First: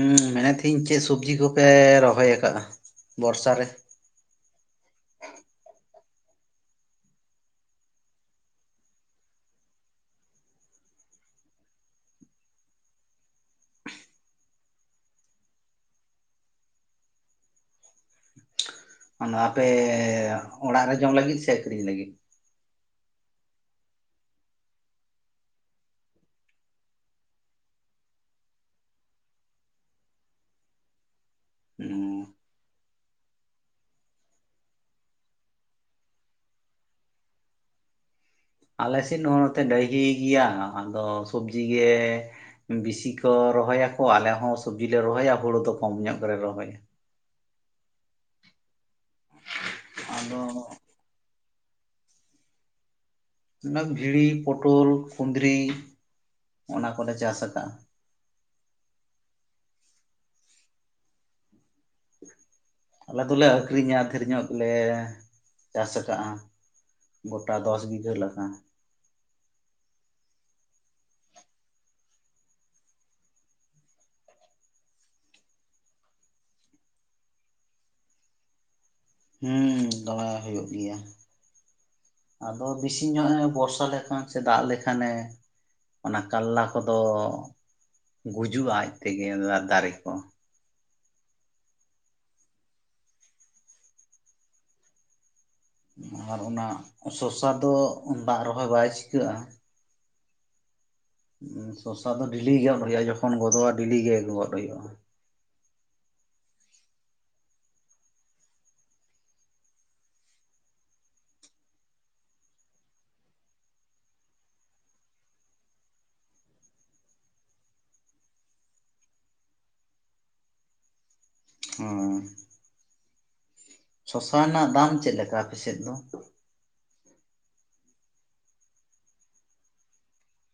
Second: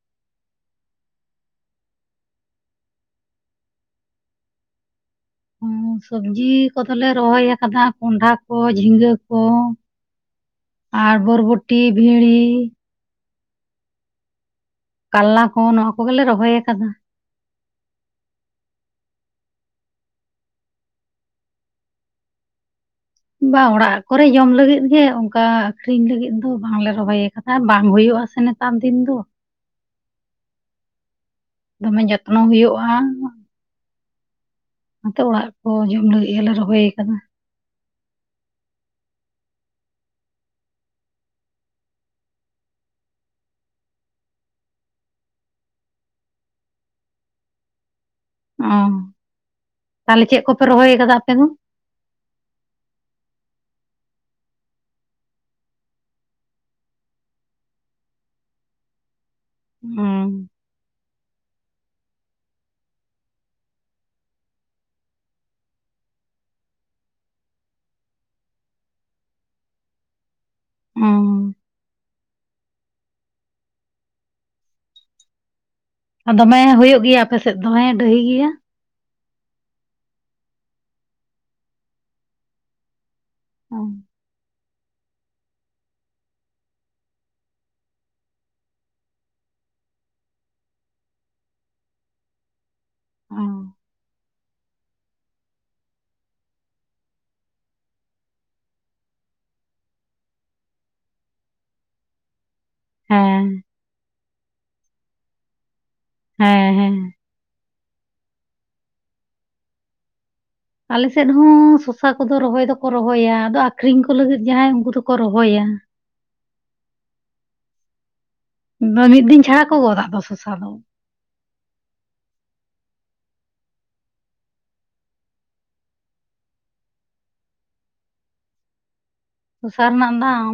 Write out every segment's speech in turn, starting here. ᱦᱮᱸ ᱢᱮᱱᱮᱫ ᱛᱟᱦᱤᱧ ᱠᱤ ᱥᱚᱵᱽᱡᱤ ᱠᱚᱯᱮ ᱨᱚᱦᱚᱭ ᱟᱠᱟᱜ-ᱟ ᱵᱚᱨᱥᱟ ᱨᱮ ᱥᱚᱵᱽᱡᱤ ᱠᱚᱫᱚᱞᱮ ᱨᱚᱦᱚᱭ ᱟᱠᱟᱫᱟ ᱠᱚᱱᱰᱷᱟ ᱠᱚ, ᱡᱷᱤᱝᱜᱟᱹ ᱠᱚ᱾ ᱟᱨ ᱵᱚᱨᱵᱚᱴᱤ ᱵᱷᱤᱲᱤ ᱠᱟᱞᱞᱟ ᱠᱚ ᱱᱚᱣᱟ ᱠᱚᱜᱮᱞᱮ ᱨᱚᱦᱚᱭ ᱠᱟᱫᱟ᱾ ᱟᱯᱮᱻ ᱚᱲᱟᱜ ᱨᱮ ᱡᱚᱢ ᱞᱟᱹᱜᱤᱫ ᱥᱮ ᱟᱹᱠᱷᱨᱤᱧ ᱞᱟᱹᱜᱤᱫ᱾ ᱵᱟᱝ ᱚᱲᱟᱜ ᱠᱚᱨᱮ ᱡᱚᱢ ᱞᱟᱹᱜᱤᱫ ᱜᱮ, ᱚᱱᱠᱟ ᱟᱹᱠᱷᱨᱤᱧ ᱞᱟᱹᱜᱤᱫ ᱫᱚ ᱵᱟᱝᱞᱮ ᱨᱚᱦᱚᱭ ᱠᱟᱫᱟ᱾ ᱟᱨ ᱵᱟᱝ ᱦᱩᱭᱩᱜ-ᱟ ᱥᱮ ᱱᱮᱛᱟᱨ ᱫᱤᱱ ᱫᱚ᱾ ᱫᱚᱢᱮ ᱡᱚᱛᱱᱚ ᱦᱳᱭᱳᱜ-ᱟ᱾ ᱚᱱᱟᱛᱮ ᱚᱲᱟᱜ ᱠᱚ ᱡᱚᱢ ᱞᱟᱹᱜᱤᱫ ᱜᱮᱞᱮ ᱨᱚᱦᱚᱭ ᱟᱠᱟᱫᱟ᱾ ᱟᱞᱮ ᱥᱮᱫ ᱦᱚᱸ ᱱᱚᱛᱮ ᱰᱟᱦᱤ ᱜᱮᱭᱟ ᱟᱫᱚ ᱥᱚᱵᱽᱡᱤ ᱜᱮᱻ᱾ ᱵᱤᱥᱤ ᱠᱚ ᱨᱚᱦᱚᱭᱟ ᱠᱚ ᱟᱞᱮ ᱦᱚᱸ ᱥᱚᱵᱽᱡᱤ ᱞᱮ ᱨᱚᱦᱚᱭᱟ ᱦᱩᱲᱩ ᱫᱚ ᱠᱚᱢ ᱧᱚᱜ ᱜᱮᱞᱮ ᱨᱚᱦᱚᱭᱟ᱾ ᱩᱸ ᱛᱟᱦᱚᱸᱞᱮ ᱟᱫᱚ ᱪᱮᱫ ᱠᱚᱯᱮ ᱨᱚᱦᱚᱭ ᱠᱟᱫᱟ ᱟᱯᱮ ᱫᱚ? ᱚᱱᱟ ᱵᱷᱤᱲᱤ ᱯᱚᱴᱚᱞ ᱠᱩᱱᱫᱽᱨᱤ, ᱚᱱᱟ ᱠᱚᱞᱮ ᱪᱟᱥ ᱠᱟᱜ-ᱟ᱾ ᱦᱩᱸ᱾ ᱟᱞᱮ ᱫᱚᱞᱮ ᱟᱹᱠᱷᱨᱤᱧᱟ ᱰᱷᱮᱨ ᱧᱚᱜ ᱜᱮᱞᱮ ᱪᱟᱥ ᱠᱟᱜ-ᱟ᱾ ᱜᱚᱴᱟ ᱫᱚᱥ ᱵᱤᱜᱷᱟᱹ ᱞᱮᱠᱟ᱾ ᱚ ᱫᱚᱢᱮ ᱦᱩᱭᱩᱜ ᱜᱮᱭᱟ ᱟᱯᱮ ᱥᱮᱫ ᱫᱚᱢᱮ ᱰᱟᱹᱦᱤ ᱜᱮᱭᱟ᱾ ᱦᱮᱸ ᱫᱚᱢᱮ ᱦᱩᱭᱩᱜ ᱜᱮᱭᱟ, ᱟᱫᱚ ᱵᱮᱥᱤ ᱧᱚᱜ ᱮ ᱚ ᱵᱚᱨᱥᱟ ᱞᱮᱠᱷᱟᱱ ᱥᱮ ᱫᱟᱜ ᱞᱮᱠᱷᱟᱱᱮ ᱚᱱᱟ ᱠᱟᱞᱞᱟ ᱠᱚ ᱫᱚᱻ ᱜᱩᱡᱩᱜ-ᱟ ᱟᱡ ᱛᱮᱜᱮ ᱚᱞᱱᱟ ᱫᱟᱨᱮ ᱠᱚ᱾ ᱚ ᱟᱨ ᱚᱱᱟ ᱥᱚᱥᱟ ᱫᱚ, ᱫᱟᱜ ᱨᱮ ᱦᱚᱸᱭ ᱵᱟᱭ ᱪᱤᱠᱟᱹᱜ-ᱟ᱾ ᱥᱚᱥᱟ ᱫᱚ ᱰᱮᱞᱤ ᱜᱚᱫ ᱦᱩᱭᱩᱜ-ᱟ, ᱡᱚᱠᱷᱚᱱ ᱦᱮᱸ ᱜᱚᱫᱚᱜ-ᱟ ᱰᱮᱞᱤ ᱜᱮ ᱜᱚᱫ ᱦᱩᱭᱩᱜ-ᱟ᱾ ᱦᱮᱸ ᱦᱮᱸ᱾ ᱟᱞᱮᱥᱮᱫ ᱦᱚᱸ ᱥᱚᱥᱟ ᱠᱚᱫᱚ ᱨᱚᱦᱚᱭ ᱫᱚᱠᱚ ᱨᱚᱦᱚᱭᱟ ᱟᱫᱚ ᱟᱹᱠᱷᱨᱤᱧ ᱠᱚ ᱞᱟᱹᱜᱤᱫ ᱡᱟᱦᱟᱸᱭ ᱩᱱᱠᱩ ᱫᱚᱠᱚ ᱨᱚᱦᱚᱭᱟ᱾ ᱢᱤᱫ ᱫᱤᱱ ᱪᱷᱟᱲᱟ ᱠᱚ ᱜᱚᱫᱟ ᱟᱫᱚ ᱥᱚᱥᱟ ᱫᱚ᱾ ᱦᱚᱸᱻ ᱥᱚᱥᱟ ᱨᱮᱱᱟᱜ ᱫᱟᱢ ᱪᱮᱫ ᱞᱮᱠᱟ ᱟᱯᱮᱥᱮᱫ ᱫᱚ? ᱥᱚᱥᱟ ᱨᱮᱱᱟᱜ ᱫᱟᱢ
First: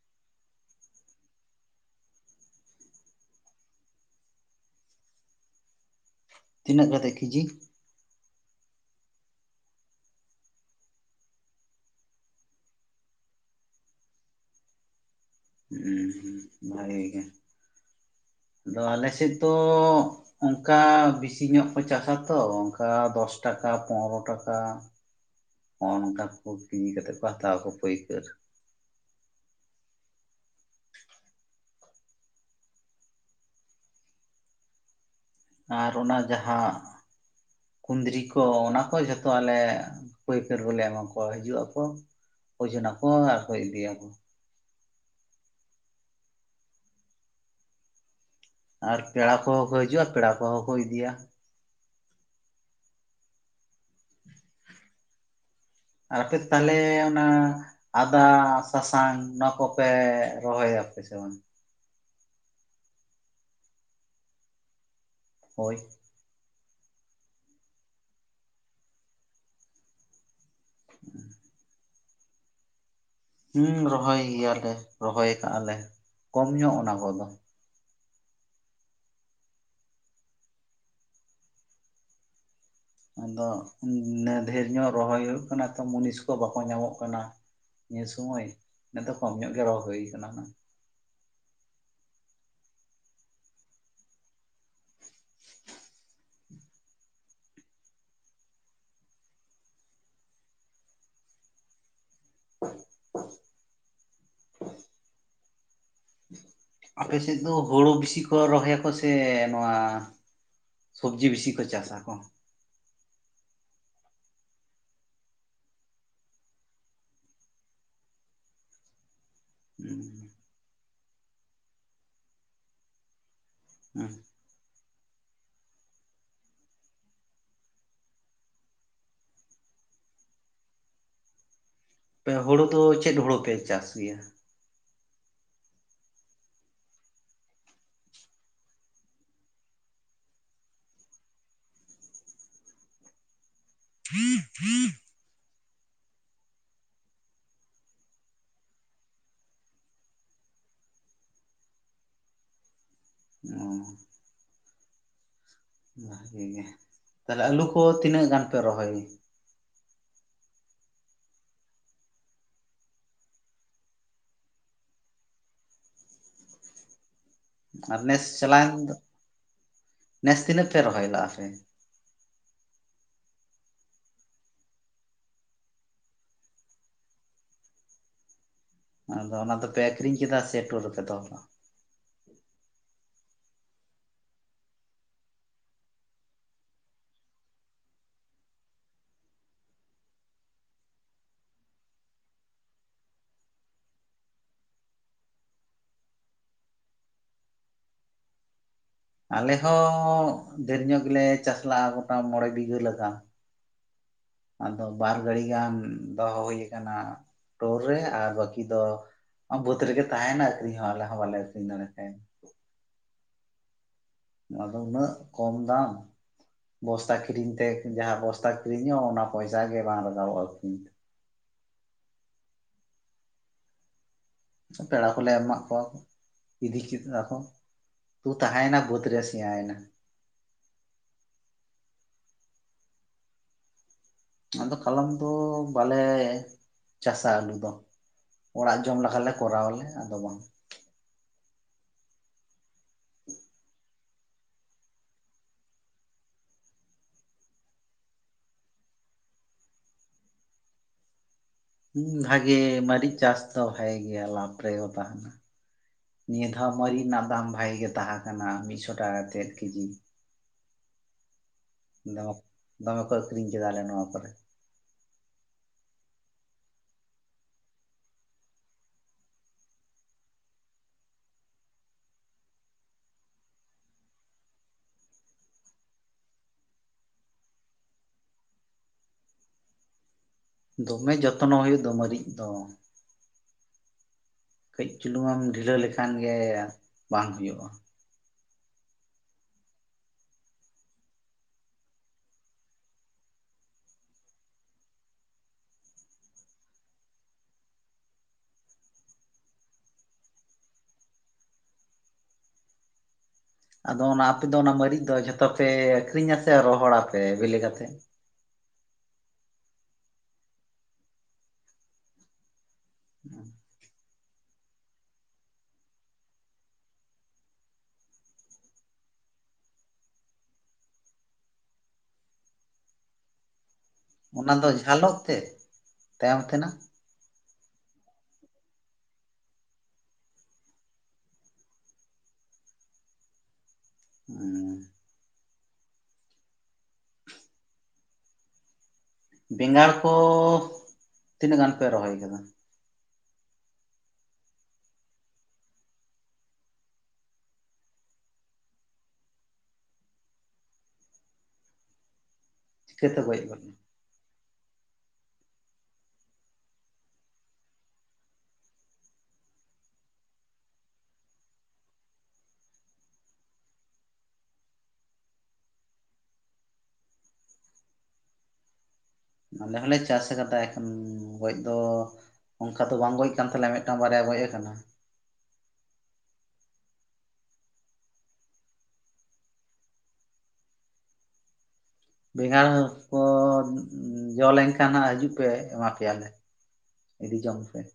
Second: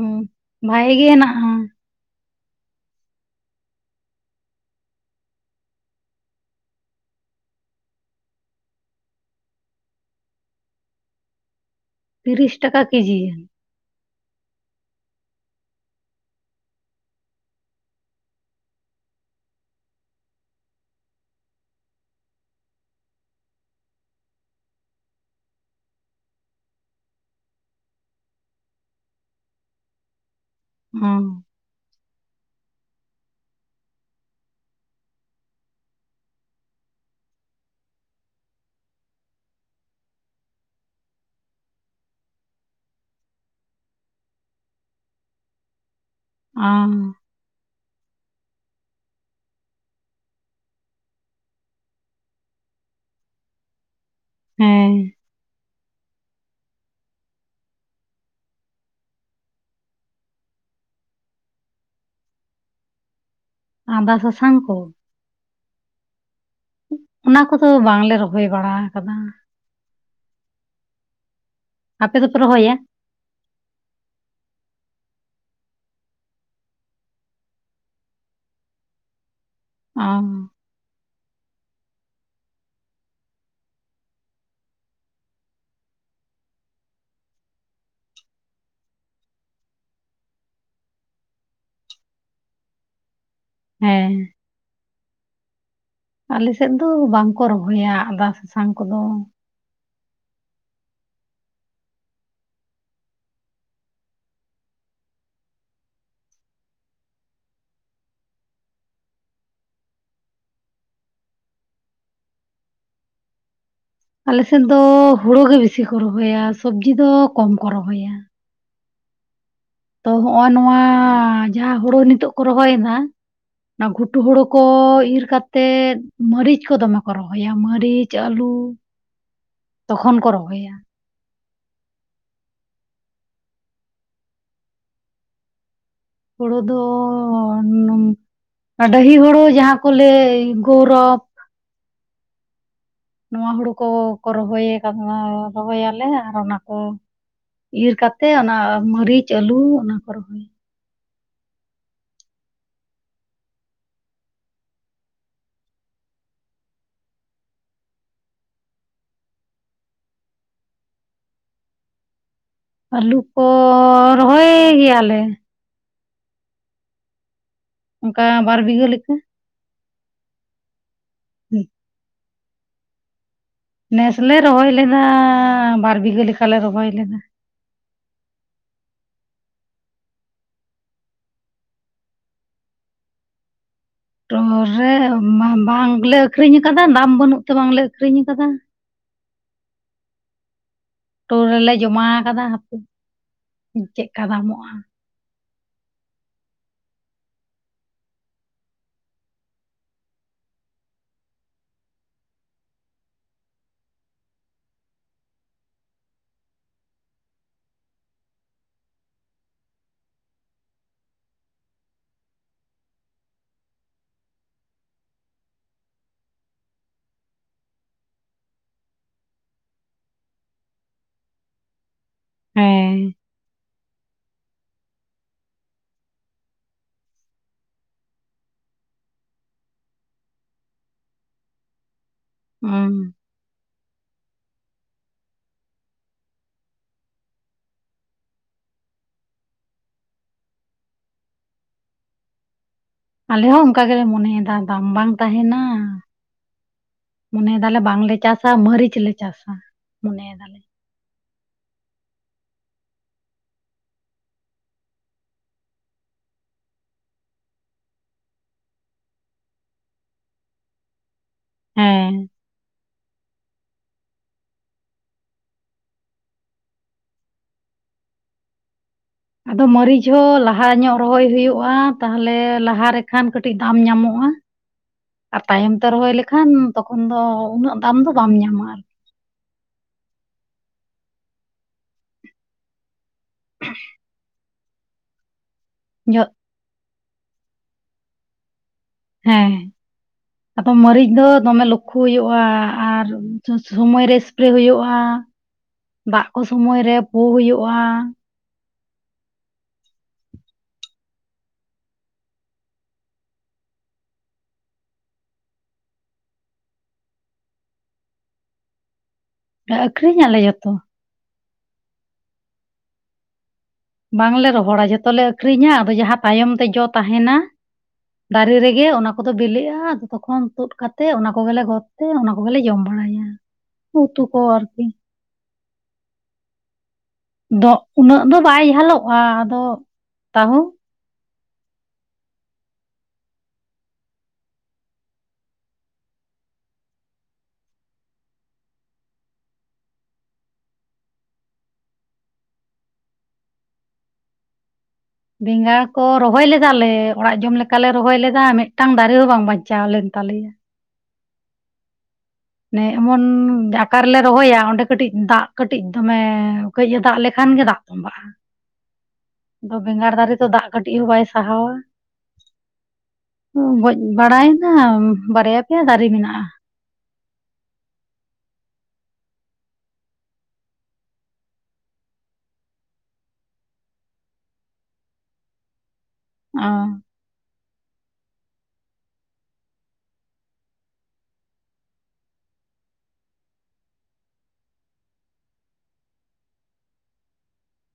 ᱵᱷᱟᱜᱮ ᱜᱮ ᱦᱮᱱᱟᱜᱼᱟ, ᱛᱤᱱᱟᱹᱜ ᱠᱟᱛᱮ ᱠᱮᱡᱤ? ᱛᱤᱨᱤᱥ ᱴᱟᱠᱟ ᱠᱤᱡᱤ᱾ ᱦᱮᱸ ᱦᱮᱸ ᱵᱷᱟᱜᱮ ᱜᱮ, ᱟᱫᱚ ᱟᱞᱮ ᱥᱮᱫ ᱫᱚ ᱚᱱᱠᱟ ᱵᱮᱥᱤ ᱧᱚᱜ ᱠᱚ ᱪᱟᱥᱟ ᱛᱚ ᱚᱱᱠᱟ ᱫᱚᱥ ᱴᱟᱠᱟ, ᱯᱚᱱᱨᱚ ᱴᱟᱠᱟ᱾ ᱦᱚᱸᱜᱼᱚ ᱱᱚᱝ ᱠᱟ ᱠᱚ ᱠᱤᱨᱤᱧ ᱠᱟᱛᱮ ᱠᱚ ᱦᱟᱛᱟᱣᱟᱠᱚ ᱯᱟᱹᱭᱠᱟᱹᱨ᱾ ᱦᱩᱸ᱾ ᱟᱨ ᱚᱱᱟ ᱡᱟᱦᱟᱸ ᱠᱩᱱᱸᱫᱽᱨᱤ ᱠᱚ ᱚᱱᱟ ᱠᱚ ᱡᱷᱚᱛᱚ ᱟᱞᱮᱭᱟᱜ ᱯᱟᱹᱭᱠᱟᱹᱨ ᱠᱚᱞᱮ ᱮᱢᱟ ᱠᱚᱣᱟ ᱦᱤᱡᱩᱜ ᱟᱠᱚ᱾ ᱳᱡᱳᱱᱟᱠᱚ ᱟᱨᱠᱚ ᱤᱫᱤᱭᱟ ᱠᱚ᱾ ᱟᱢ, ᱟᱨ ᱯᱮᱲᱟ ᱠᱚᱦᱚᱸ ᱠᱚ ᱦᱤᱡᱩᱜᱼᱟ ᱯᱮᱲᱟ ᱠᱚᱦᱚᱸ ᱠᱚ ᱤᱫᱤᱭᱟ᱾ ᱦᱮᱸ᱾ ᱟᱯᱮ ᱛᱟᱦᱞᱮ ᱚᱱᱟ ᱟᱫᱟ, ᱥᱟᱥᱟᱝ ᱱᱚᱣᱟ ᱠᱚᱯᱮ ᱨᱚᱦᱚᱭᱟᱯᱮ ᱥᱮ ᱵᱟᱝ? ᱟᱫᱟ ᱥᱟᱥᱟᱝ ᱠᱚ᱾ ᱦᱳᱭ᱾ ᱚᱱᱟ ᱠᱚᱫᱚ ᱵᱟᱝᱞᱮ ᱨᱚᱦᱚᱭ ᱵᱟᱲᱟ ᱠᱟᱫᱟ᱾ [inaudible] ᱟᱯᱮ ᱫᱚᱯᱮ ᱨᱚᱦᱚᱭᱟ? ᱦᱩᱸ ᱨᱚᱦᱚᱭ ᱜᱮᱭᱟᱞᱮ ᱨᱚᱦᱚᱭ ᱠᱟᱜᱼᱟᱞᱮ, ᱠᱚᱢ ᱧᱚᱜ ᱚᱱᱟ ᱠᱚᱫᱚ᱾ ᱟᱢ, ᱟᱫᱚ ᱩᱱᱟᱹᱜ ᱰᱷᱮᱨ ᱧᱚᱜ ᱨᱚᱦᱚᱭ ᱦᱩᱭᱩᱜ ᱠᱟᱱᱟ ᱛᱚ, ᱢᱩᱱᱤᱥ ᱠᱚ ᱵᱟᱠᱚ ᱧᱟᱢᱚᱜ ᱠᱟᱱᱟ᱾ ᱱᱤᱭᱟᱹ ᱥᱩᱢᱚᱭ ᱮᱛᱚ ᱠᱚᱢ ᱧᱚᱜ ᱜᱮ ᱨᱚᱦᱚ ᱦᱳᱭ ᱠᱟᱱᱟ᱾ ᱦᱮᱸ᱾ ᱟᱞᱮ ᱥᱮᱫ ᱫᱚ ᱵᱟᱝᱠᱚ ᱨᱚᱦᱚᱭᱟ ᱟᱫᱟ ᱥᱟᱥᱟᱝ ᱠᱚᱫᱚ᱾ [unintelligible] ᱟᱯᱮ ᱥᱮᱫ ᱫᱚ ᱦᱳᱲᱳ ᱵᱮᱥᱤ ᱠᱚ ᱨᱚᱦᱚᱭᱟᱠᱚ ᱥᱮ ᱱᱚᱣᱟ ᱥᱚᱵᱽᱡᱤ ᱵᱮᱥᱤ ᱠᱚ ᱪᱟᱥᱟᱠᱚ? ᱟᱞᱮᱥᱮᱫ ᱫᱚ ᱦᱳᱲᱳ ᱜᱮ ᱵᱤᱥᱤ ᱠᱚ ᱨᱚᱦᱚᱭᱟ, ᱥᱚᱵᱽᱡᱤ ᱫᱚ ᱠᱚᱢ ᱠᱚ ᱨᱚᱦᱚᱭᱟ᱾ ᱛᱚ ᱦᱚᱸᱜᱼᱚ ᱱᱚᱣᱟᱻ ᱡᱟᱦᱟᱸ ᱦᱳᱲᱳ ᱱᱤᱛᱚᱜ ᱠᱚ ᱨᱚᱦᱚᱭᱱᱟ, ᱚᱱᱟ ᱜᱷᱩᱴᱩ ᱦᱳᱲᱳ ᱠᱚ ᱤᱨ ᱠᱟᱛᱮᱫ ᱢᱟᱹᱨᱤᱪ ᱠᱚ ᱫᱚᱢᱮ ᱠᱚ ᱨᱚᱦᱚᱭᱟ ᱢᱟᱹᱨᱤᱪ, ᱟᱹᱞᱩ ᱛᱚᱠᱷᱚᱱ ᱠᱚ ᱨᱚᱦᱚᱭᱟ᱾ ᱯᱮ ᱦᱳᱲᱳ ᱫᱚ ᱪᱮᱫ ᱦᱳᱲᱳ ᱯᱮ ᱪᱟᱥ ᱜᱮᱭᱟ? ᱦᱳᱲᱳ ᱫᱚᱻ ᱱᱚᱝ ᱰᱟᱺᱦᱤ ᱦᱳᱲᱳ ᱡᱟᱦᱟᱸ ᱠᱚ ᱞᱟᱹᱭ ᱜᱚᱣᱨᱚᱵᱽ᱾ ᱱᱚᱣᱟ ᱦᱳᱲᱳ ᱠᱚ ᱠᱚ ᱨᱚᱦᱚᱭᱮ ᱠᱟᱫ ᱱᱚᱣᱟ ᱨᱚᱦᱚᱭ ᱟᱞᱮ ᱟᱨ ᱚᱱᱟ ᱠᱚ ᱤᱨ ᱠᱟᱛᱮᱫ ᱚᱱᱟ ᱢᱟᱹᱨᱤᱪ, ᱟᱹᱞᱩ ᱚᱱᱟ ᱠᱚ ᱨᱚᱦᱚᱭ᱾ [unintelligible] ᱵᱷᱟᱜᱮ ᱜᱮ, ᱛᱟᱦᱞᱮ ᱟᱞᱩ ᱠᱚ ᱛᱤᱱᱟᱹᱜ ᱜᱟᱱ ᱯᱮ ᱨᱚᱦᱚᱭ ᱜᱮ? ᱟᱹᱞᱩ ᱠᱚᱻ ᱨᱚᱦᱚᱭ ᱜᱮᱭᱟᱞᱮ᱾ ᱟᱨ ᱱᱮᱥ ᱚᱱᱠᱟ ᱵᱟᱨ ᱪᱟᱞᱟᱣᱮᱱ ᱵᱤᱜᱷᱟᱹ ᱫᱚ, ᱞᱮᱠᱟ ᱱᱮᱥ ᱛᱤᱱᱟᱹᱜ ᱯᱮ ᱨᱚᱦᱚᱭ ᱞᱟᱜᱼᱟ ᱯᱮ? ᱱᱮᱥ ᱞᱮ ᱨᱚᱦᱚᱭ ᱞᱮᱫᱟᱻ ᱵᱟᱨ ᱵᱤᱜᱷᱟᱹ ᱞᱮᱠᱟᱞᱮ ᱨᱚᱦᱚᱭ ᱞᱮᱫᱟ᱾ ᱟᱫᱚ ᱚᱱᱟ ᱫᱚᱯᱮ ᱟᱠᱷᱨᱤᱧ ᱠᱮᱫᱟ ᱥᱮ ᱴᱳᱨ ᱨᱮᱯᱮ ᱫᱚᱦᱚ ᱠᱟᱜ? ᱴᱳᱨ ᱨᱮ ᱵᱟᱢ ᱵᱟᱝᱞᱮ ᱟᱠᱷᱨᱤᱧ ᱠᱟᱫᱟ ᱫᱟᱢ ᱵᱟᱹᱱᱩᱜ ᱛᱮ ᱵᱟᱝᱞᱮ ᱟᱠᱷᱨᱤᱧ ᱠᱟᱫᱟ᱾ ᱴᱳᱨ ᱨᱮᱞᱮ ᱡᱚᱢᱟᱣ ᱠᱟᱫᱟ ᱦᱟᱯᱳᱭ ᱪᱮᱜᱠᱟ ᱫᱟᱢᱚᱜᱼᱟ᱾ ᱟᱞᱮ ᱦᱚᱸᱻ ᱰᱷᱮᱨ ᱧᱚᱜ ᱜᱮᱞᱮ ᱪᱟᱥᱞᱟᱜᱼᱟ, ᱜᱚᱴᱟ ᱢᱚᱬᱮ ᱵᱤᱜᱷᱟ ᱞᱮᱠᱟ᱾ ᱟᱫᱚ ᱵᱟᱨ ᱜᱟᱹᱲᱤ ᱜᱟᱱ ᱫᱚᱦᱚ ᱦᱩᱭ ᱠᱟᱱᱟ᱾ ᱴᱳᱨ ᱨᱮ ᱟᱨ ᱵᱟᱹᱠᱤ ᱫᱚ ᱵᱟᱹᱫᱽ ᱨᱮᱜᱮ ᱛᱟᱦᱮᱭᱱᱟ ᱟᱹᱠᱷᱨᱤᱧ ᱦᱚᱸ ᱟᱞᱮ ᱦᱚᱸ ᱵᱟᱞᱮ ᱟᱹᱠᱷᱨᱤᱧ ᱫᱟᱲᱮ ᱛᱮ᱾ ᱱᱚᱣᱟ ᱫᱚ ᱩᱱᱟᱹᱜ ᱠᱚᱢ ᱫᱟᱢ᱾ ᱵᱚᱥᱛᱟ ᱠᱤᱨᱤᱧ ᱛᱮ ᱡᱟᱦᱟᱸ ᱵᱚᱥᱛᱟ ᱠᱤᱨᱤᱧᱚᱜᱼᱟ ᱚᱱᱟ ᱯᱚᱭᱥᱟ ᱜᱮ ᱵᱟᱝ ᱨᱟᱜᱟᱵᱚᱜᱼᱟ ᱟᱠᱷᱨᱤᱧ ᱦᱮᱸ᱾ ᱯᱮᱲᱟ ᱦᱚᱸᱞᱮ ᱮᱢᱟᱜ ᱠᱚᱣᱟ ᱠᱚ ᱤᱫᱤ ᱠᱮᱫᱟ ᱠᱚ᱾ ᱛᱩ ᱛᱟᱦᱮᱭᱱᱟ ᱵᱟᱹᱫᱽ ᱨᱮ ᱥᱤᱭᱟᱭ ᱱᱟ᱾ ᱦᱩᱸ᱾ ᱟᱫᱚ ᱠᱟᱞᱚᱢ ᱫᱚ ᱵᱟᱞᱮ ᱪᱟᱥᱟ ᱟᱹᱞᱩ ᱫᱚ᱾ ᱚᱲᱟᱜ ᱡᱚᱢ ᱞᱮᱠᱷᱟ ᱞᱮ ᱠᱚᱨᱟᱣᱟᱞᱮ ᱟᱫᱚ ᱵᱟᱝ᱾ ᱟᱞᱮ ᱦᱚᱸ ᱚᱱᱠᱟ ᱜᱮᱞᱮ ᱢᱚᱱᱮᱭᱫᱟ ᱫᱟᱢ ᱵᱟᱝ ᱛᱟᱦᱮᱱᱟ᱾ ᱢᱚᱱᱮᱭ ᱫᱟᱞᱮ ᱵᱟᱝ ᱞᱮ ᱪᱟᱥᱟ, ᱢᱟᱹᱨᱤᱪ ᱞᱮ ᱪᱟᱥᱟ ᱢᱚᱱᱮᱭ ᱫᱟᱞᱮ᱾ ᱦᱩᱸ ᱵᱷᱟᱜᱮ ᱢᱟᱹᱨᱤᱪ ᱪᱟᱥ ᱫᱚ ᱵᱷᱟᱜᱮ ᱜᱮᱭᱟ ᱞᱟᱵᱷ ᱨᱮᱦᱚᱸ ᱛᱟᱦᱮᱱᱟ᱾ ᱱᱤᱭᱟᱹ ᱫᱷᱟᱣ ᱢᱟᱹᱨᱤᱡ ᱨᱮᱱᱟᱜ ᱫᱟᱢ ᱵᱷᱟᱜᱮ ᱜᱮ ᱛᱟᱦᱮᱸ ᱠᱟᱱᱟ ᱢᱤᱫᱥᱚ ᱴᱟᱠᱟ ᱠᱟᱛᱮᱫ ᱠᱮᱡᱤ᱾ ᱦᱮᱸ ᱫᱚᱢᱚᱠ ᱫᱚᱢᱮ ᱠᱚ ᱟᱹᱠᱷᱨᱤᱧ ᱠᱮᱫᱟ ᱟᱞᱮ ᱱᱚᱣᱟ ᱠᱚᱨᱮᱡ᱾ ᱟᱫᱚ ᱢᱟᱹᱨᱤᱪ ᱦᱚᱸ ᱞᱟᱦᱟ ᱧᱚᱜ ᱨᱚᱦᱚᱭ ᱦᱩᱭᱩᱜᱼᱟ ᱛᱟᱦᱞᱮ ᱞᱟᱦᱟ ᱨᱮᱠᱷᱟᱱ ᱠᱟᱹᱴᱤᱡ ᱫᱟᱢ ᱧᱟᱢᱚᱜᱼᱟ᱾ ᱟᱨ ᱛᱟᱭᱚᱢ ᱛᱮ ᱨᱚᱦᱚᱭ ᱞᱮᱠᱷᱟᱱ ᱛᱚᱠᱷᱚᱱ ᱩᱱᱟᱹᱜ ᱫᱟᱢ ᱫᱚ ᱵᱟᱢ ᱧᱟᱢᱟ ᱟᱨ᱾ ᱫᱚᱢᱮ ᱡᱚᱛᱱᱚ ᱦᱩᱭᱩᱜ ᱫᱚ ᱢᱟᱹᱨᱤᱡ ᱫᱚ᱾ [inaudible] ᱠᱟᱹᱡ ᱪᱩᱞᱩᱝ ᱮᱢ ᱰᱷᱤᱞᱟᱹ ᱞᱮᱠᱷᱟᱱ ᱡᱚᱜ ᱜᱮ ᱵᱟᱝ ᱦᱩᱭᱩᱜᱼᱟ᱾ ᱦᱮᱸ ᱦᱮᱸ᱾ ᱟᱫᱚ ᱢᱟᱹᱨᱤᱪ ᱫᱚ ᱫᱚᱢᱮ ᱞᱚᱠᱠᱷᱚ ᱦᱩᱭᱩᱜᱼᱟ ᱟᱨ ᱥᱟ-ᱥᱚᱢᱚᱭ ᱨᱮᱼᱼ ᱥᱯᱨᱮ ᱦᱩᱭᱩᱜᱼᱟ, ᱫᱟᱜ ᱠᱚ ᱥᱚᱢᱚᱭ ᱨᱮ ᱯᱩ ᱦᱩᱭᱩᱜᱼᱟ᱾ ᱟᱫᱚ ᱚᱱᱟ ᱟᱯᱮ ᱫᱚ ᱚᱱᱟ ᱢᱟᱹᱨᱤᱪ ᱫᱚ ᱡᱷᱚᱛᱚ ᱯᱮ ᱟᱹᱠᱷᱨᱤᱧᱟ ᱥᱮ ᱨᱚᱦᱚᱲ ᱟᱯᱮ ᱵᱮᱞᱮ ᱠᱟᱛᱮᱜ? ᱟᱹᱠᱷᱨᱤᱧ ᱟᱞᱮ ᱡᱚᱛᱚ᱾ ᱦᱩᱸ᱾ ᱵᱟᱝ ᱞᱮ ᱨᱚᱦᱚᱲᱟ ᱡᱷᱚᱛᱚ ᱞᱮ ᱟᱠᱷᱨᱤᱧᱟ, ᱟᱫᱚ ᱡᱟᱦᱟᱸ ᱛᱟᱭᱚᱢ ᱛᱮ ᱡᱚ ᱛᱟᱦᱮᱱᱟ ᱫᱟᱨᱮ ᱨᱮᱜᱮ ᱚᱱᱟ ᱠᱚᱫᱚ ᱵᱮᱞᱮᱜᱼᱟ, ᱟᱫᱚ ᱛᱚᱠᱷᱚᱱ ᱛᱩᱫ ᱠᱟᱛᱮ ᱚᱱᱟ ᱠᱚ ᱜᱮ ᱞᱮ ᱜᱚᱫ᱾ ᱛᱚ ᱚᱱᱟ ᱠᱚᱜᱮ ᱞᱮ ᱡᱚᱢ ᱵᱟᱲᱟᱭᱟ᱾ ᱩᱛᱩ ᱠᱚ ᱚᱱᱟ ᱫᱚ ᱟᱨᱠᱤ ᱡᱷᱟᱞᱚᱜ ᱛᱮ ᱛᱟᱭᱚᱢ ᱛᱮᱱᱟᱜ? ᱫᱚ ᱩᱱᱟᱹᱜ ᱫᱚ ᱵᱟᱭ ᱡᱷᱟᱞᱚᱜᱼᱟ ᱟᱫᱚ ᱛᱟᱦᱳ᱾ [inaudible] ᱵᱮᱸᱜᱟᱲ ᱠᱚ ᱛᱤᱱᱟᱹᱜ ᱜᱟᱱ ᱯᱮ ᱨᱚᱦᱚᱭ ᱟᱠᱟᱫᱟ? ᱵᱮᱸᱜᱟᱲ ᱠᱚ ᱨᱚᱦᱚᱭ ᱞᱮᱫᱟ ᱞᱮ, ᱚᱲᱟᱜ ᱡᱚᱢ ᱞᱮᱠᱟ ᱞᱮ ᱨᱚᱦᱚᱭ ᱞᱮᱫᱟ ᱢᱤᱫᱴᱟᱝ ᱫᱟᱨᱮ ᱦᱚᱸ ᱵᱟᱝ ᱵᱟᱧᱪᱟᱣ ᱞᱮᱱ ᱛᱟᱞᱮᱭᱟ᱾ ᱱᱮ ᱪᱤᱠᱟᱹᱛᱮ ᱮᱢᱚᱱ ᱜᱚᱡ ᱜᱚᱫ ᱮᱱᱟ ᱰᱟᱠ ᱚᱠᱟ ᱨᱮ ᱞᱮ ᱨᱚᱦᱚᱭᱟ ᱚᱸᱰᱮ ᱠᱟᱹᱴᱤᱡ ᱫᱟᱜ ᱠᱟᱹᱴᱤᱡ ᱫᱚᱢᱮ ᱠᱟᱹᱡ ᱴᱼᱮ ᱫᱟᱜ ᱞᱮᱠᱷᱟᱱ ᱜᱮ ᱫᱟᱜ ᱛᱚᱸᱵᱟᱜᱼᱟ᱾ ᱟᱫᱚ ᱵᱮᱸᱜᱟᱲ ᱫᱟᱨᱮ ᱛᱚ ᱫᱟᱜ ᱠᱟᱹᱴᱤᱡ ᱦᱚᱸ ᱵᱟᱭ ᱥᱟᱦᱟᱣᱟ᱾ ᱜᱚᱡ ᱵᱟᱲᱟᱭᱮᱱᱟ, ᱵᱟᱨᱭᱟ ᱯᱮᱭᱟ ᱫᱟᱨᱮ ᱢᱮᱱᱟᱜᱼᱟ᱾ ᱟᱞᱮ ᱦᱚᱸᱞᱮ ᱪᱟᱥ ᱠᱟᱫᱟ ᱮᱠᱷᱚᱱ ᱜᱚᱡ ᱫᱚ ᱚᱝᱠᱟ ᱫᱚ ᱵᱟᱝ ᱜᱚᱡ ᱠᱟᱱ ᱛᱟᱞᱮᱭᱟ ᱢᱤᱫᱴᱟᱝ ᱵᱟᱨᱭᱟ ᱜᱚᱡ ᱟᱠᱟᱱᱟ᱾ ᱚ᱾ ᱵᱮᱸᱜᱟᱲ ᱠᱚ ᱡᱚ ᱞᱮᱱᱠᱷᱟᱱ ᱦᱟᱸᱜ ᱦᱤᱡᱩᱜ ᱯᱮ ᱮᱢᱟ ᱯᱮᱭᱟᱞᱮ᱾ ᱮᱫᱤ ᱡᱚᱝ ᱯᱮ ᱾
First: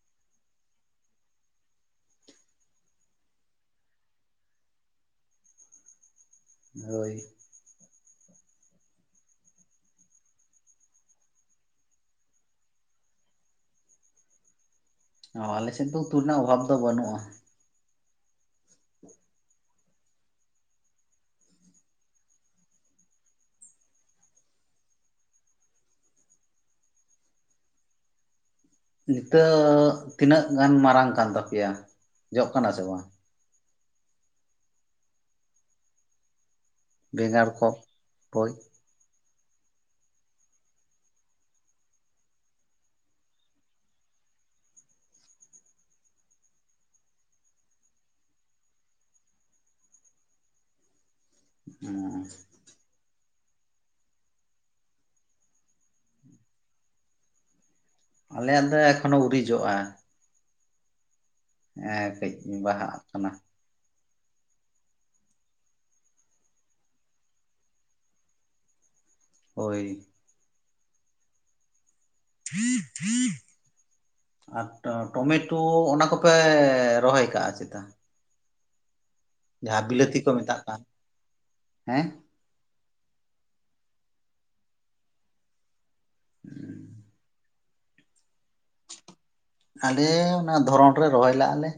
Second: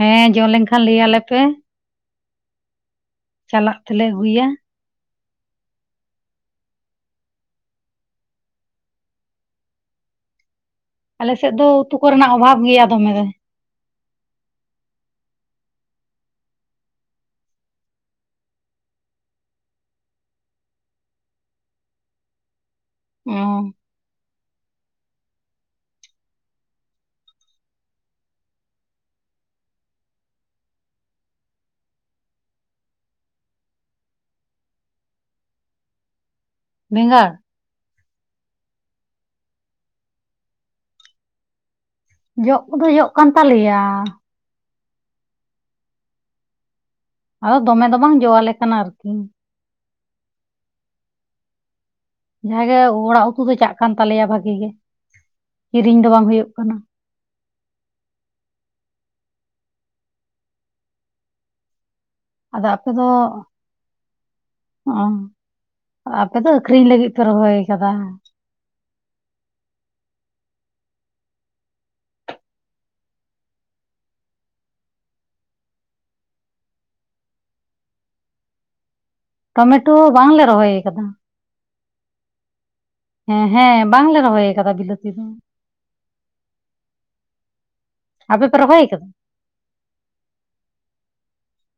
ᱦᱮᱸ ᱡᱚ ᱞᱮᱱ ᱠᱷᱟᱱ ᱞᱟᱹᱭ ᱟᱞᱮ ᱯᱮ ᱾ ᱪᱟᱞᱟᱜ ᱛᱮᱞᱮ ᱟᱹᱜᱩᱭᱟ ᱾ ᱦᱳᱭ ᱾ ᱟᱞᱮ ᱥᱮᱫ ᱫᱚ ᱩᱛᱩ ᱠᱚᱨᱮᱱᱟᱜ ᱚᱵᱷᱟᱵ ᱜᱮᱭᱟ ᱫᱚᱢᱮ ᱜᱮ ᱾ ᱚ ᱟᱞᱮ ᱥᱮᱫ ᱫᱚ ᱩᱛᱩ ᱨᱮᱱᱟᱜ ᱚᱵᱷᱟᱵ ᱫᱚ ᱵᱟᱱᱩᱜᱼᱟ᱾ ᱚ ᱾ ᱱᱤᱛᱚᱜ ᱛᱤᱱᱟᱹᱜ ᱜᱟᱱ ᱢᱟᱨᱟᱝ ᱠᱟᱱ ᱛᱟᱯᱮᱭᱟ ᱡᱚᱜ ᱠᱟᱱᱟ ᱥᱮ ᱵᱟᱝ? ᱵᱮᱸᱜᱟᱲ ᱠᱚ, ᱦᱳᱭ ᱾ ᱡᱚᱜ ᱠᱚᱫᱚ ᱡᱚᱜ ᱠᱟᱱ ᱛᱟᱞᱮ ᱜᱮᱭᱟ ᱾ ᱟᱫᱚ ᱫᱚᱢᱮ ᱫᱚ ᱵᱟᱝ ᱡᱚ ᱟᱞᱮ ᱠᱟᱱᱟ ᱟᱨᱠᱤ᱾ [inaudible] ᱡᱟᱦᱟᱸ ᱜᱮ ᱚᱲᱟᱜ ᱩᱛᱩ ᱫᱚ ᱪᱟᱜ ᱠᱟᱱ ᱛᱟᱞᱮᱭᱟ ᱵᱷᱟᱜᱤ ᱜᱮ, ᱠᱤᱨᱤᱧ ᱫᱚ ᱵᱟᱝ ᱦᱩᱭᱩᱜ ᱠᱟᱱᱟ᱾ ᱟᱞᱮᱭᱟᱜ ᱫᱚ ᱮᱠᱷᱚᱱᱳ ᱟᱹᱣᱨᱤ ᱡᱚᱜᱼᱟ᱾ ᱱᱮᱜᱼᱮ ᱠᱟᱹᱡ ᱟᱫᱚ ᱟᱯᱮ ᱵᱟᱦᱟᱜ ᱫᱚ ᱠᱟᱱᱟ᱾ ᱚ, ᱟᱯᱮ ᱫᱚ ᱟᱠᱷᱨᱤᱧ ᱞᱟᱹᱜᱤᱫ ᱯᱮ ᱨᱚᱦᱚᱭ ᱠᱟᱫᱟ ᱾ ᱦᱳᱭ ᱾ [unintelligible] ᱟᱨ ᱴᱚᱢᱮᱴᱳ ᱚᱱᱟ ᱠᱚᱯᱮ ᱨᱚᱦᱚᱭ ᱠᱟᱜᱼᱟ ᱪᱮᱛᱟ? ᱡᱟᱦᱟᱸ ᱴᱚᱢᱮᱴᱳ ᱵᱤᱞᱟᱹᱛᱤ ᱠᱚ ᱵᱟᱝᱞᱮ ᱢᱮᱛᱟᱜ ᱨᱚᱦᱚᱭ ᱠᱟᱱ ᱟᱠᱟᱫᱟ ᱦᱮᱸ᱾ ᱦᱮᱸ ᱦᱮᱸ ᱵᱟᱝᱞᱮ ᱨᱚᱦᱚᱭ ᱠᱟᱫᱟ ᱵᱤᱞᱟᱹᱛᱤ ᱫᱚ᱾ [unintelligible] ᱟᱯᱮ ᱯᱮ ᱨᱚᱦᱚᱭ ᱠᱟᱫᱟ? ᱟᱞᱮ ᱚᱱᱟ ᱫᱷᱚᱨᱚᱱ ᱨᱮ ᱨᱚᱦᱚᱭ ᱞᱟᱜᱼᱟ ᱞᱮ,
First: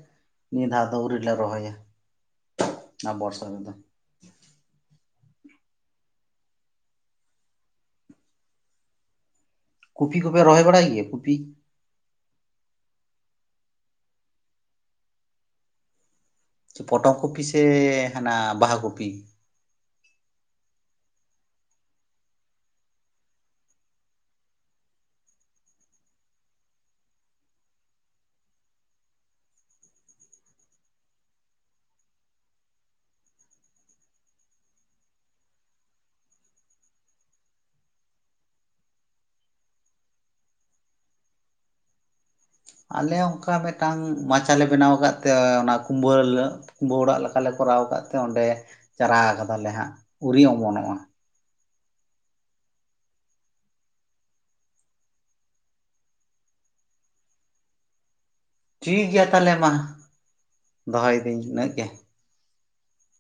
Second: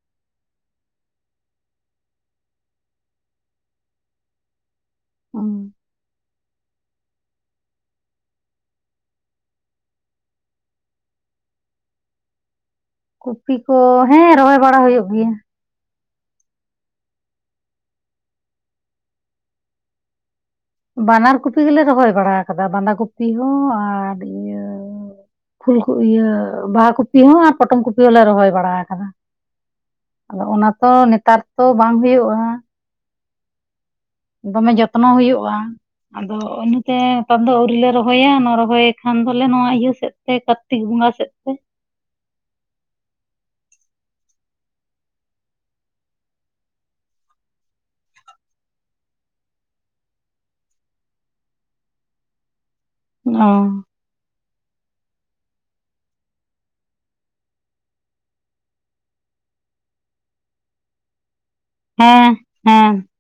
ᱱᱤᱭᱟᱹ ᱫᱷᱟᱣ ᱫᱚ ᱟᱹᱣᱨᱤ ᱞᱮ ᱨᱚᱦᱚᱭᱟ᱾ ᱟᱨ ᱵᱚᱨᱥᱟ ᱨᱮᱫᱚ ᱚ ᱾ ᱠᱚᱯᱤ ᱠᱚᱯᱮ ᱨᱚᱦᱚᱭ ᱵᱟᱲᱟᱭ ᱜᱮᱭᱟ ᱠᱚᱯᱤ? ᱠᱚᱯᱤ ᱠᱚ ᱦᱮᱸ ᱨᱚᱦᱚᱭ ᱵᱟᱲᱟ ᱦᱩᱭᱩᱜ ᱜᱮᱭᱟ᱾ ᱯᱚᱴᱚᱢ ᱠᱚᱯᱤ ᱥᱮ ᱦᱟᱱᱟ ᱵᱟᱦᱟ ᱠᱚᱯᱤ? ᱵᱟᱱᱟᱨ ᱠᱚᱯᱤ ᱜᱮᱞᱮ ᱨᱚᱦᱚᱭ ᱵᱟᱲᱟ ᱟᱠᱟᱫᱟ ᱵᱟᱸᱫᱷᱟ ᱠᱚᱯᱤ ᱦᱚᱸ ᱟᱨ ᱤᱭᱟᱹ ᱯᱷᱩᱞ ᱤᱭᱟᱹ ᱵᱟᱦᱟ ᱠᱚᱯᱤ ᱦᱚᱸ ᱟᱨ ᱯᱚᱴᱚᱢ ᱠᱚᱯᱤ ᱦᱚᱸᱞᱮ ᱨᱚᱦᱚᱭ ᱵᱟᱲᱟ ᱟᱠᱟᱫᱟ ᱾ ᱟᱫᱚ ᱚᱱᱟ ᱛᱚ ᱱᱮᱛᱟᱨ ᱛᱚ ᱵᱟᱝ ᱦᱩᱭᱩᱜᱼᱟ ᱾ ᱫᱚᱢᱮ ᱡᱚᱛᱱᱚ ᱦᱩᱭᱩᱜᱼᱟ ᱾ ᱟᱫᱚ ᱤᱱᱟᱹᱛᱮ ᱱᱮᱛᱟᱨ ᱫᱚ ᱟᱹᱣᱨᱤ ᱞᱮ ᱨᱚᱦᱚᱭᱟ ᱨᱚᱦᱚᱭ ᱠᱷᱟᱱ ᱫᱚᱞᱮ ᱱᱚᱣᱟ ᱤᱭᱟᱹ ᱥᱮᱫ ᱛᱮ ᱠᱟᱨᱛᱤᱠ ᱵᱚᱸᱜᱟ ᱥᱮᱫᱛᱮ ᱾ ᱟᱞᱮ ᱚᱱᱠᱟ ᱢᱤᱫᱴᱟᱝ ᱢᱟᱪᱟᱞ ᱵᱮᱱᱟᱣ ᱟᱠᱟᱫ ᱛᱮ ᱚᱱᱟ ᱠᱩᱢᱵᱟᱹ ᱠᱩᱢᱵᱟᱹ ᱚᱲᱟᱜ ᱞᱮᱠᱟᱞᱮ ᱠᱚᱨᱟᱣ ᱟᱠᱟᱫ ᱛᱮ ᱚᱸᱰᱮ ᱪᱟᱨᱟ ᱠᱟᱫᱟᱞᱮ ᱦᱟᱸᱜ, ᱩᱨᱤ ᱚᱢᱚᱱᱚᱜᱼᱟ᱾ ᱚ ᱾ ᱴᱷᱤᱠ ᱜᱮᱭᱟ ᱛᱟᱦᱚᱞᱮ ᱢᱟ, ᱫᱚᱦᱚᱭᱮᱫᱟᱹᱧ ᱩᱱᱟᱹᱜ ᱜᱮ ᱦᱮᱸ, ᱦᱮᱸ ᱾